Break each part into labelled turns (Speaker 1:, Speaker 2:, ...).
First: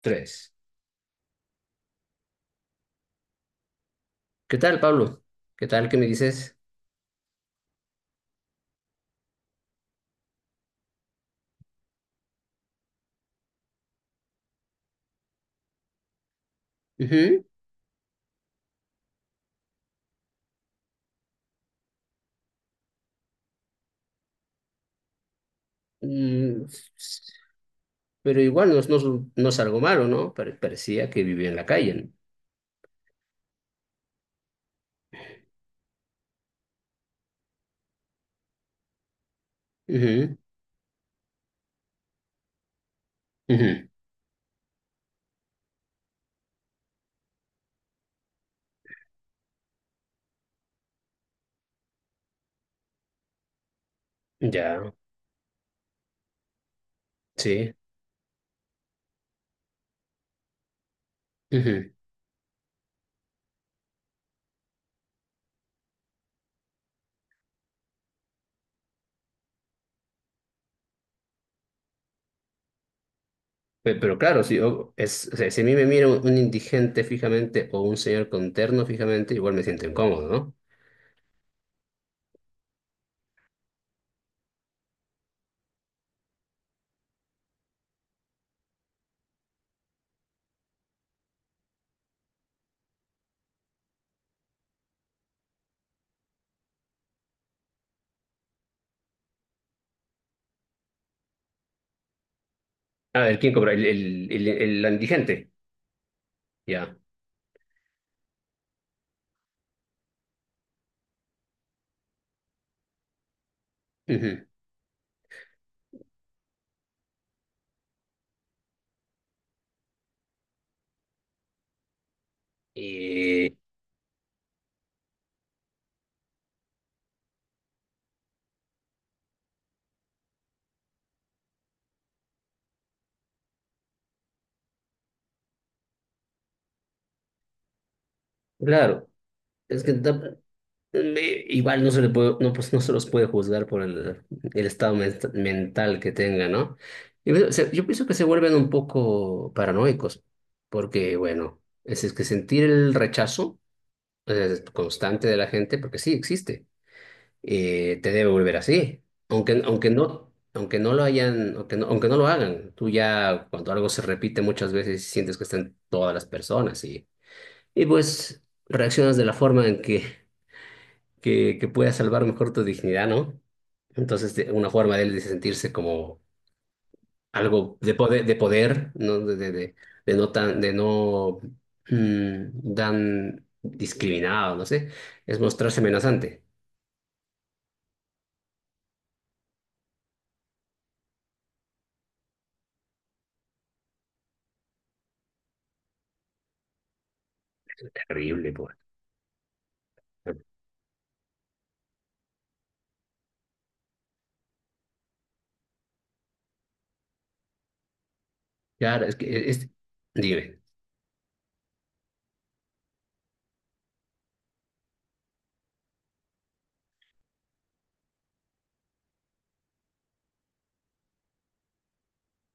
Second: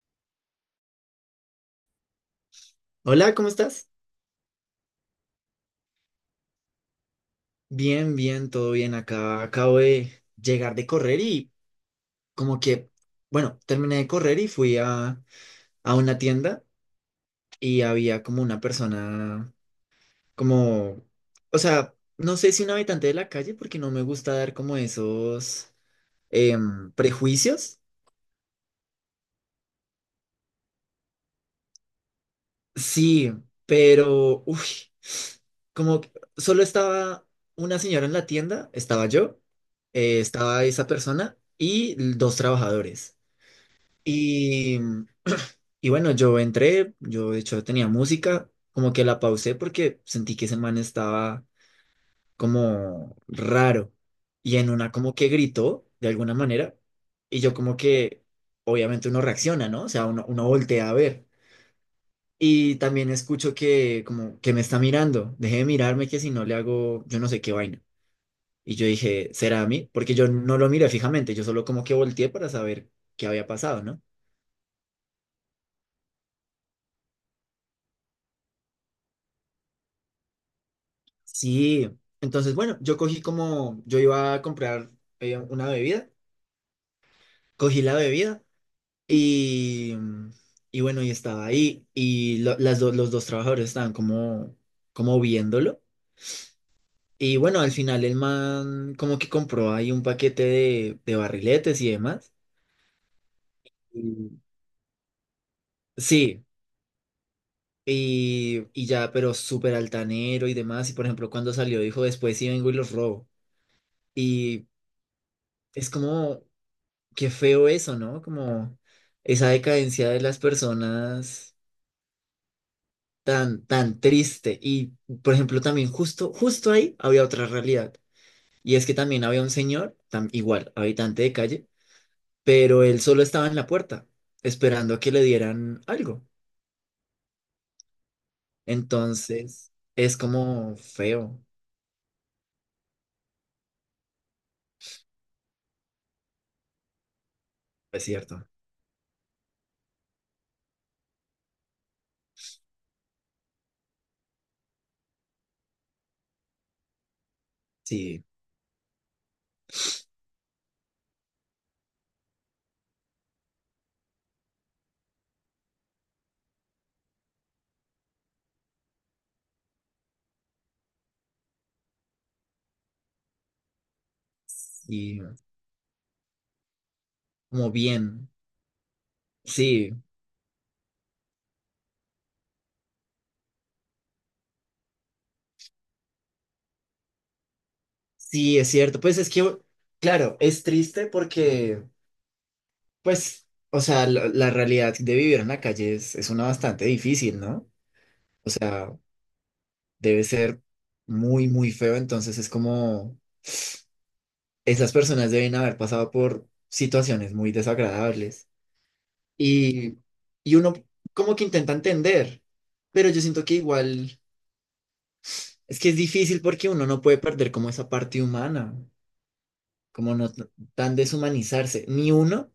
Speaker 1: Tres.
Speaker 2: Hola, ¿cómo estás?
Speaker 1: ¿Qué tal, Pablo? ¿Qué tal? ¿Qué me dices?
Speaker 2: Bien, bien, todo bien. Acá acabo de llegar de correr y como que, bueno, terminé de correr y fui a una tienda
Speaker 1: Ujú.
Speaker 2: y había como una persona, como, o sea, no sé si un habitante de la calle porque no me gusta dar como esos
Speaker 1: Mm.
Speaker 2: prejuicios.
Speaker 1: Pero igual no, no, no es algo malo, ¿no? Parecía que vivía en la calle, ¿no?
Speaker 2: Sí, pero, uy, como que solo estaba una señora en la tienda, estaba yo,
Speaker 1: Ujú,
Speaker 2: estaba esa persona y dos trabajadores.
Speaker 1: ujú.
Speaker 2: Y, y bueno, yo entré, yo de hecho tenía música, como que la pausé porque sentí que ese man estaba como raro. Y en
Speaker 1: Ya,
Speaker 2: una como que gritó de alguna manera. Y yo
Speaker 1: sí.
Speaker 2: como que, obviamente uno reacciona, ¿no? O sea, uno voltea a ver.
Speaker 1: Ujú.
Speaker 2: Y también escucho que como que me está mirando. Deje de mirarme que si no le hago, yo no sé qué vaina. Y yo dije, ¿será a mí? Porque yo no lo miré fijamente, yo solo como que volteé para saber qué había pasado,
Speaker 1: Pe-
Speaker 2: ¿no?
Speaker 1: Pero, claro, si, yo- es, o sea, si a mí me mira un indigente fijamente o un señor con terno fijamente, igual me siento incómodo, ¿no?
Speaker 2: Sí, entonces bueno, yo cogí como, yo iba a comprar una bebida, cogí la bebida y, y bueno, y estaba ahí y los dos trabajadores estaban como, como viéndolo y bueno, al final el man como que compró ahí un paquete de barriletes y demás.
Speaker 1: A ver, ¿quién cobra? El, el,
Speaker 2: Y-
Speaker 1: el, el indigente.
Speaker 2: Sí,
Speaker 1: Ya.
Speaker 2: y ya, pero súper altanero y demás y por ejemplo cuando salió dijo después sí vengo y los robo
Speaker 1: Ujú.
Speaker 2: y es como... qué feo eso, ¿no? Como esa decadencia de las personas
Speaker 1: Y
Speaker 2: tan, tan triste. Y, por ejemplo, también justo, justo ahí había otra realidad. Y es que también había un señor, igual, habitante de calle, pero él solo estaba en la puerta, esperando a que le dieran algo.
Speaker 1: claro,
Speaker 2: Entonces,
Speaker 1: es que
Speaker 2: es como feo,
Speaker 1: igual no se le puede, no, pues, no se los puede juzgar por el estado mental que tenga, ¿no? Y bueno, yo
Speaker 2: es
Speaker 1: pienso que se
Speaker 2: cierto.
Speaker 1: vuelven un poco paranoicos, porque, bueno, es que sentir el rechazo constante de la gente, porque sí existe, te
Speaker 2: Sí,
Speaker 1: debe volver así. Aunque no lo hagan, tú ya cuando algo se repite muchas veces sientes que están todas las personas y, pues reaccionas de la forma en que pueda salvar mejor tu dignidad, ¿no? Entonces, una forma de él de
Speaker 2: y
Speaker 1: sentirse como
Speaker 2: como
Speaker 1: algo
Speaker 2: bien.
Speaker 1: de poder, ¿no? De, de, de,
Speaker 2: Sí,
Speaker 1: de tan discriminado, no sé, es mostrarse amenazante.
Speaker 2: sí, es cierto. Pues es que, claro, es triste porque pues, o sea, la realidad de vivir en la calle es una bastante difícil, ¿no? O
Speaker 1: Terrible, pues.
Speaker 2: sea, debe ser muy, muy feo, entonces es como esas personas deben haber pasado por situaciones muy desagradables
Speaker 1: Claro, es que
Speaker 2: y, y
Speaker 1: dime.
Speaker 2: uno como que intenta entender, pero yo siento que igual es que es difícil porque uno no puede perder como esa parte humana, como no tan deshumanizarse, ni uno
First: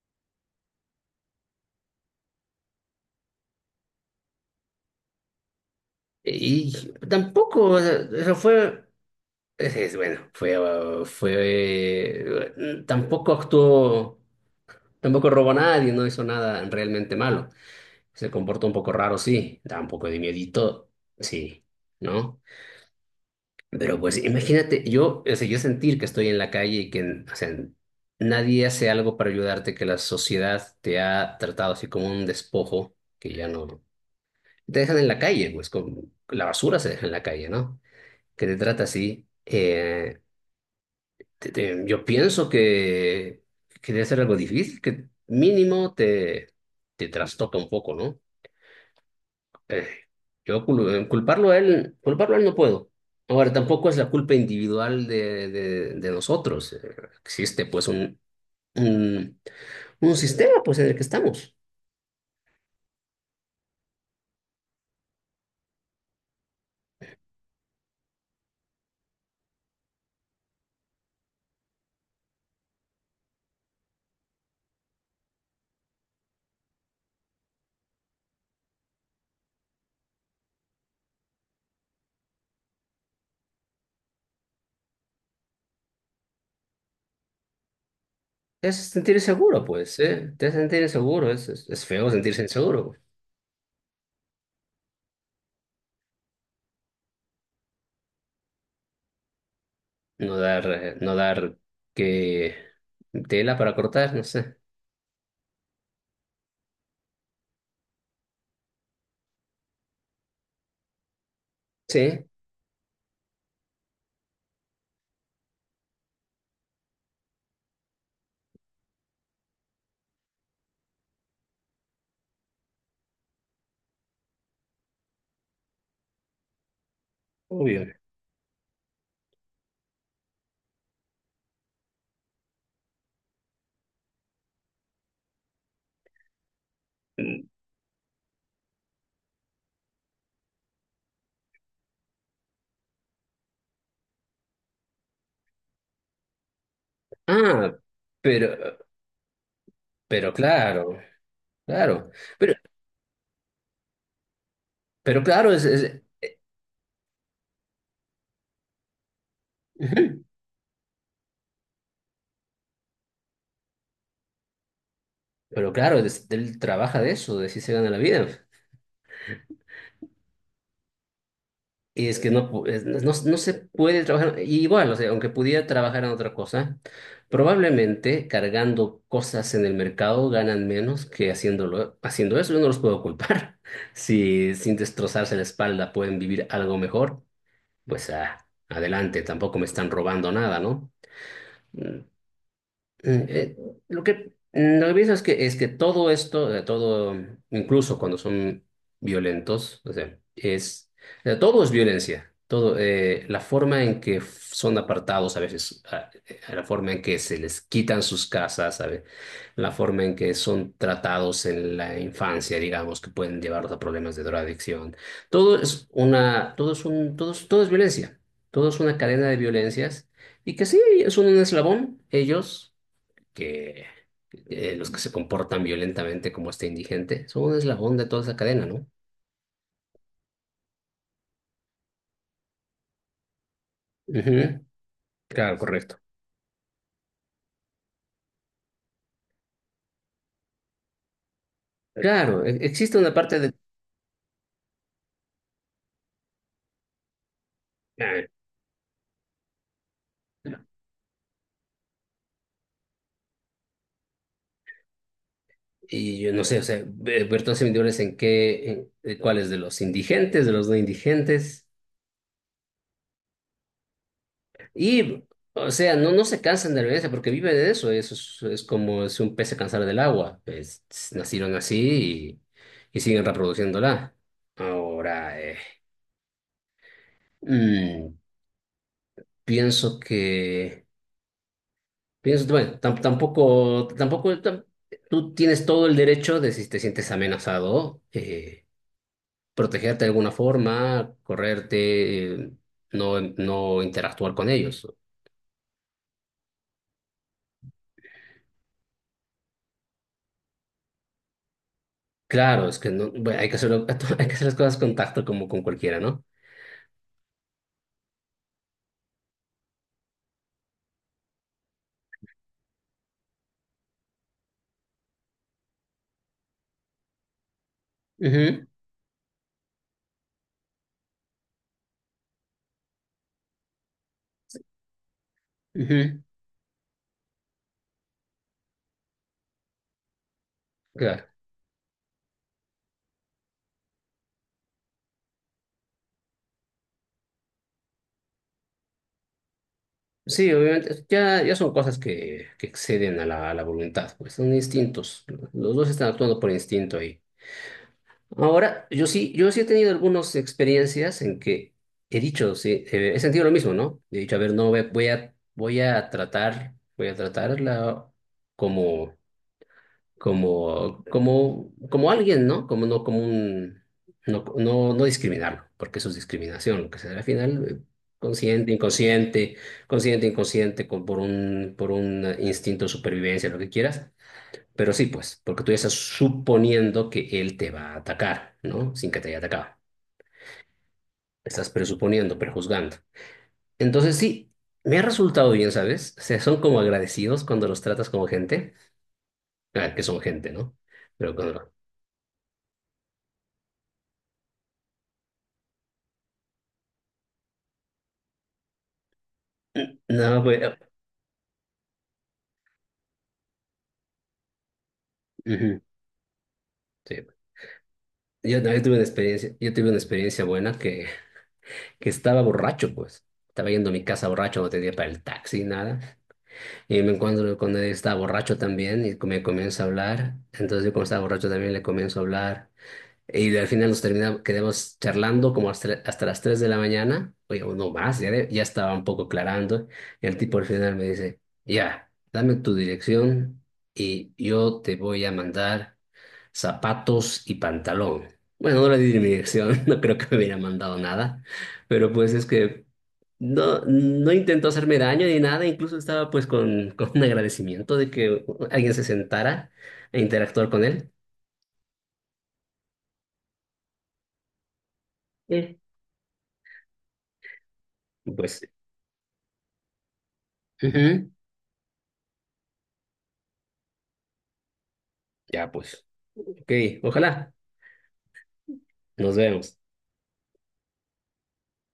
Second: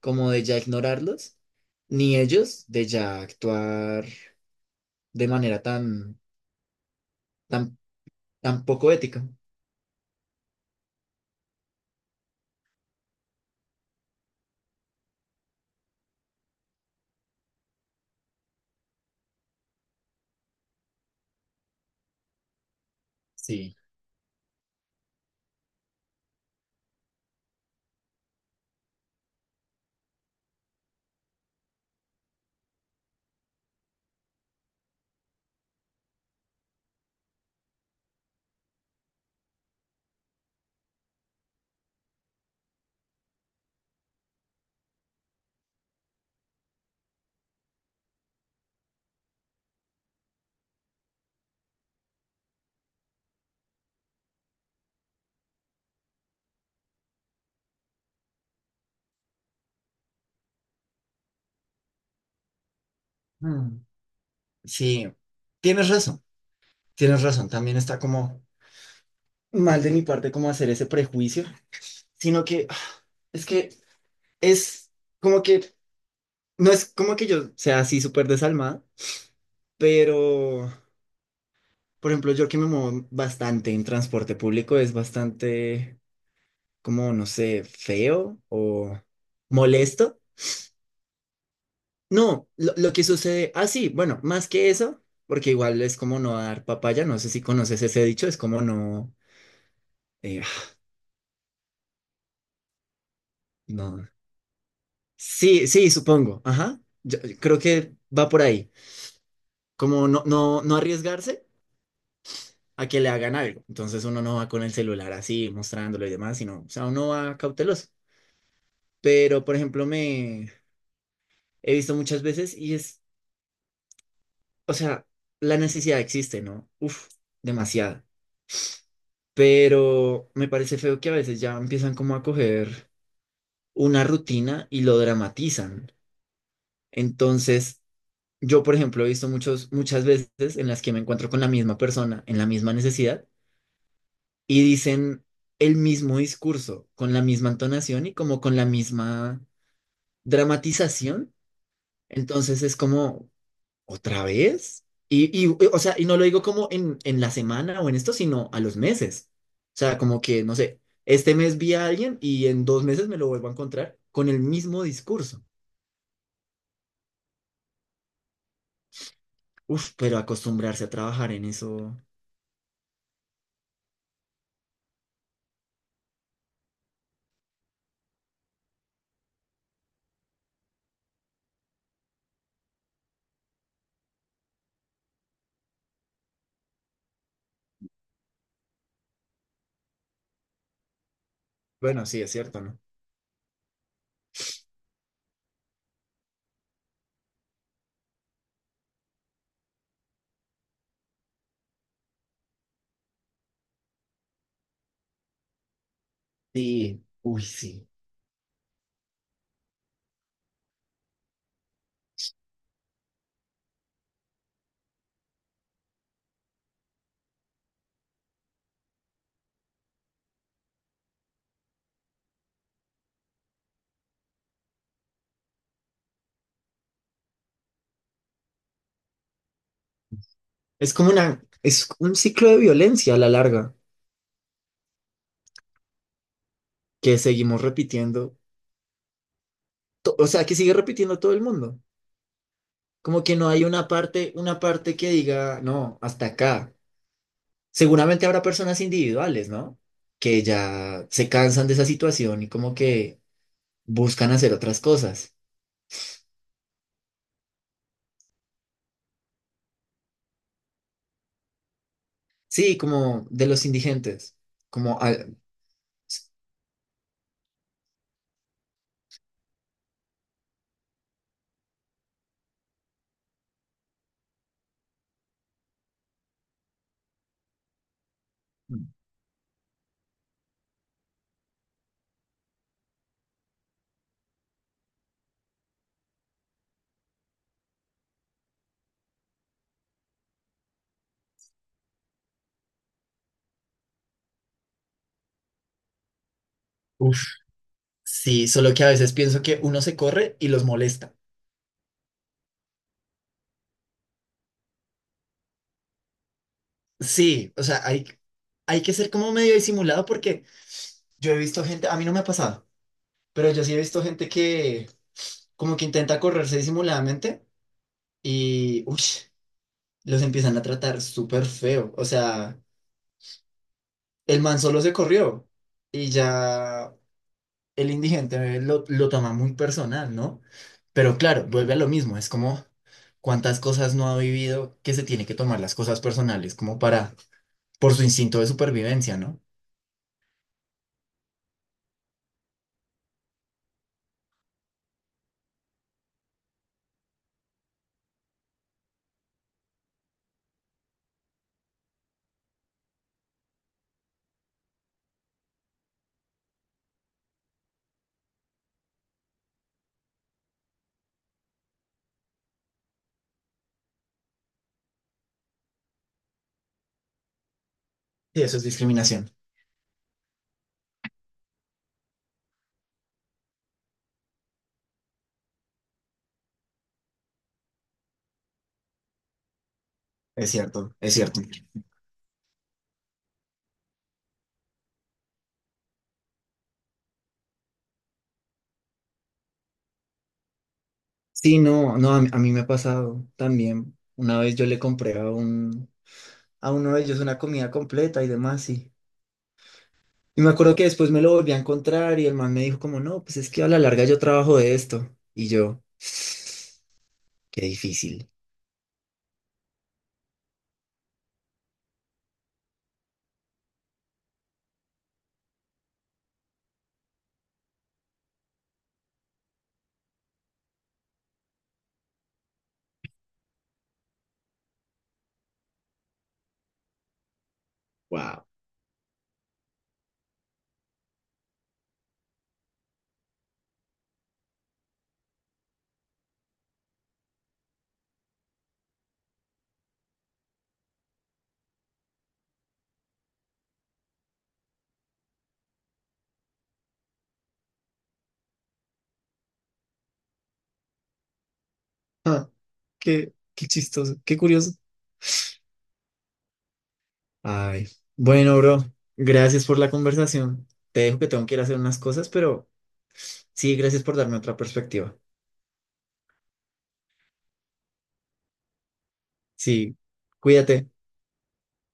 Speaker 2: como de ya ignorarlos, ni ellos de ya actuar de manera tan,
Speaker 1: Y tampoco,
Speaker 2: tan,
Speaker 1: o sea, eso
Speaker 2: tan
Speaker 1: fue,
Speaker 2: poco ética.
Speaker 1: bueno, fue, tampoco actuó, tampoco robó a nadie, no hizo nada realmente malo. Se comporta un poco raro, sí, da un poco de miedito, sí, ¿no?
Speaker 2: Sí.
Speaker 1: Pero pues imagínate, yo, o sea, yo sentir que estoy en la calle y que, o sea, nadie hace algo para ayudarte, que la sociedad te ha tratado así como un despojo, que ya no. Te dejan en la calle, pues, con la basura se deja en la calle, ¿no? Que te trata así. Yo pienso que debe ser algo difícil, que mínimo te trastoca un poco, ¿no? Eh, culparlo a él, culparlo a él no puedo. Ahora, tampoco es la culpa individual de nosotros. Existe pues un, un sistema pues en el que estamos.
Speaker 2: Mm, sí, tienes razón, tienes razón. También está como mal de mi parte como hacer ese prejuicio, sino que ah, es que es como que, no es como que yo sea así súper desalmada, pero, por ejemplo, yo que me muevo bastante en transporte público es bastante como, no sé, feo
Speaker 1: Es
Speaker 2: o
Speaker 1: sentir seguro, pues,
Speaker 2: molesto.
Speaker 1: ¿eh? Te hace sentir inseguro, es feo sentirse
Speaker 2: No, lo,
Speaker 1: inseguro,
Speaker 2: lo
Speaker 1: güey.
Speaker 2: que sucede, ah, sí, bueno, más que eso, porque igual es como no dar papaya, no sé si conoces ese dicho, es como no,
Speaker 1: No dar,
Speaker 2: ah,
Speaker 1: eh, no dar que tela para
Speaker 2: no,
Speaker 1: cortar, no sé.
Speaker 2: sí, sí, supongo, ajá, yo creo que va por ahí, como no, no, no arriesgarse
Speaker 1: Sí,
Speaker 2: a que le hagan algo, entonces uno no va con el celular así, mostrándolo y demás, sino, o sea, uno va cauteloso, pero, por ejemplo, me he visto muchas veces y es, o sea, la necesidad existe, ¿no? Uf,
Speaker 1: obvio.
Speaker 2: demasiada. Pero me parece feo que a veces ya empiezan como a coger una rutina y lo dramatizan.
Speaker 1: Mm.
Speaker 2: Entonces, yo, por ejemplo, he visto muchos, muchas veces en las que me encuentro con la misma persona, en la misma necesidad, y dicen el mismo discurso, con la misma
Speaker 1: Ah,
Speaker 2: entonación y como con la
Speaker 1: pero,
Speaker 2: misma
Speaker 1: pero claro,
Speaker 2: dramatización.
Speaker 1: claro. Pero,
Speaker 2: Entonces es como, ¿otra vez?
Speaker 1: pero
Speaker 2: Y,
Speaker 1: claro, es,
Speaker 2: o sea,
Speaker 1: es-
Speaker 2: y no lo digo como en la semana o en esto, sino a los meses. O sea,
Speaker 1: Ujú.
Speaker 2: como que, no sé, este mes vi a alguien y en dos meses me lo vuelvo a encontrar con el mismo discurso.
Speaker 1: Pero claro, él trabaja de eso, de si se gana la vida.
Speaker 2: Uf, pero acostumbrarse a trabajar en eso.
Speaker 1: Y es que no, no, no no se puede trabajar, y igual, o sea, aunque pudiera trabajar en otra cosa, probablemente cargando cosas en el mercado ganan menos que haciéndolo, haciendo eso. Yo no los puedo culpar. Si sin destrozarse la espalda pueden vivir algo mejor, pues ah, adelante, tampoco me están robando nada, ¿no? Mm.
Speaker 2: Bueno, sí, es cierto, ¿no?
Speaker 1: Eh, Eh, lo que pienso es que todo esto, todo, incluso cuando son violentos, o sea, todo es violencia. Todo, la forma en que son apartados a veces, a la forma en
Speaker 2: Sí,
Speaker 1: que se
Speaker 2: uy,
Speaker 1: les
Speaker 2: sí.
Speaker 1: quitan sus casas, ¿sabe? La forma en que son tratados en la infancia, digamos, que pueden llevarlos a problemas de drogadicción. Todo es una, todo es un, todo es violencia. Todo es una cadena de violencias. Y que sí, son un eslabón, ellos, que los que se comportan violentamente como este indigente son un eslabón de toda esa cadena, ¿no?
Speaker 2: Es como una, es un ciclo de violencia a la larga
Speaker 1: Ujú. Claro, correcto.
Speaker 2: que seguimos repitiendo, to- o sea, que sigue repitiendo todo el mundo.
Speaker 1: Claro, existe una
Speaker 2: Como que
Speaker 1: parte
Speaker 2: no
Speaker 1: de.
Speaker 2: hay una parte que diga, no, hasta acá.
Speaker 1: Ah.
Speaker 2: Seguramente habrá personas individuales, ¿no? Que ya se cansan de esa situación y como que buscan hacer otras cosas.
Speaker 1: Y yo no sé, o sea, ver todas individuales en qué, cuáles de los indigentes, de los no indigentes.
Speaker 2: Sí, como de los indigentes, como...
Speaker 1: Y,
Speaker 2: al-
Speaker 1: o sea, no, no se cansan de la violencia porque viven de eso. Eso es como si un pez se cansara del agua. Nacieron así y siguen reproduciéndola. Ahora, mm, pienso que... piensas bueno, tampoco tú tienes todo el derecho de si te sientes amenazado, protegerte de alguna forma, correrte, no, no interactuar con ellos.
Speaker 2: Uf, sí, solo que a veces pienso que uno se corre y los molesta.
Speaker 1: Claro, es que no, bueno, hay que hacerlo, hay que hacer las cosas con tacto como con cualquiera, ¿no?
Speaker 2: Sí, o sea, hay que ser como medio disimulado porque yo he visto gente, a mí no me ha pasado, pero yo sí he visto gente que como que intenta correrse disimuladamente y, uy, los empiezan a tratar súper feo. O sea... el man solo se corrió
Speaker 1: Ujú,
Speaker 2: y
Speaker 1: ujú.
Speaker 2: ya el indigente lo toma muy personal, ¿no? Pero
Speaker 1: Claro.
Speaker 2: claro, vuelve a lo mismo, es como cuántas cosas no ha vivido que se tiene que tomar las cosas personales como para, por su instinto de supervivencia, ¿no?
Speaker 1: Sí, obviamente, ya son cosas que exceden a la voluntad, pues son instintos. Los dos están actuando por instinto. Ahora, yo sí he tenido algunas experiencias en que he dicho, sí, he sentido lo mismo, ¿no? He dicho, a ver, no, voy a tratarla como, como alguien, ¿no? No, no, no discriminarlo, porque eso es discriminación, lo que se da al final,
Speaker 2: Y eso es
Speaker 1: consciente,
Speaker 2: discriminación,
Speaker 1: inconsciente, consciente, inconsciente, por un instinto de supervivencia, lo que quieras. Pero sí, pues, porque tú ya estás suponiendo que él te va a atacar, ¿no? Sin que te haya atacado.
Speaker 2: es cierto, es cierto.
Speaker 1: Estás presuponiendo, prejuzgando. Entonces sí, me ha resultado bien, ¿sabes? O sea, son como agradecidos cuando los tratas como gente. Ah, que son gente, ¿no? Pero
Speaker 2: Sí,
Speaker 1: cuando.
Speaker 2: no, no, a mí me ha pasado también. Una vez yo le compré a un, a uno de ellos una comida completa y demás,
Speaker 1: No,
Speaker 2: y
Speaker 1: no,
Speaker 2: me
Speaker 1: pues.
Speaker 2: acuerdo que después me lo volví a encontrar y el man me dijo como, no, pues es que a la larga yo trabajo de esto. Y
Speaker 1: Ujú,
Speaker 2: yo,
Speaker 1: sí.
Speaker 2: qué difícil.
Speaker 1: Yo también tuve una experiencia, yo tuve una experiencia buena que, estaba borracho, pues. Estaba yendo a mi casa borracho, no tenía para el taxi, nada. Y me encuentro con él, está borracho también y me comienza a hablar. Entonces yo como estaba borracho también le comienzo a hablar. Y al final nos terminamos, quedamos charlando como hasta, las 3 de la mañana, oye, o no más, ya,
Speaker 2: Wow.
Speaker 1: ya estaba un poco aclarando. Y el tipo al final me dice, ya, dame tu dirección y yo te voy a mandar zapatos y pantalón. Bueno, no le di mi dirección, no creo que me hubiera mandado nada, pero pues es que no, no intentó hacerme daño ni nada, incluso estaba pues con, con un agradecimiento de que alguien se sentara a interactuar con él.
Speaker 2: Ah, qué, qué chistoso, qué curioso.
Speaker 1: Es-
Speaker 2: Ay, bueno,
Speaker 1: Pues,
Speaker 2: bro, gracias por la conversación. Te dejo que
Speaker 1: ujú.
Speaker 2: tengo que ir a hacer unas cosas, pero sí, gracias por darme otra perspectiva.
Speaker 1: Ya pues. Ok, ojalá. Nos vemos.
Speaker 2: Sí, cuídate.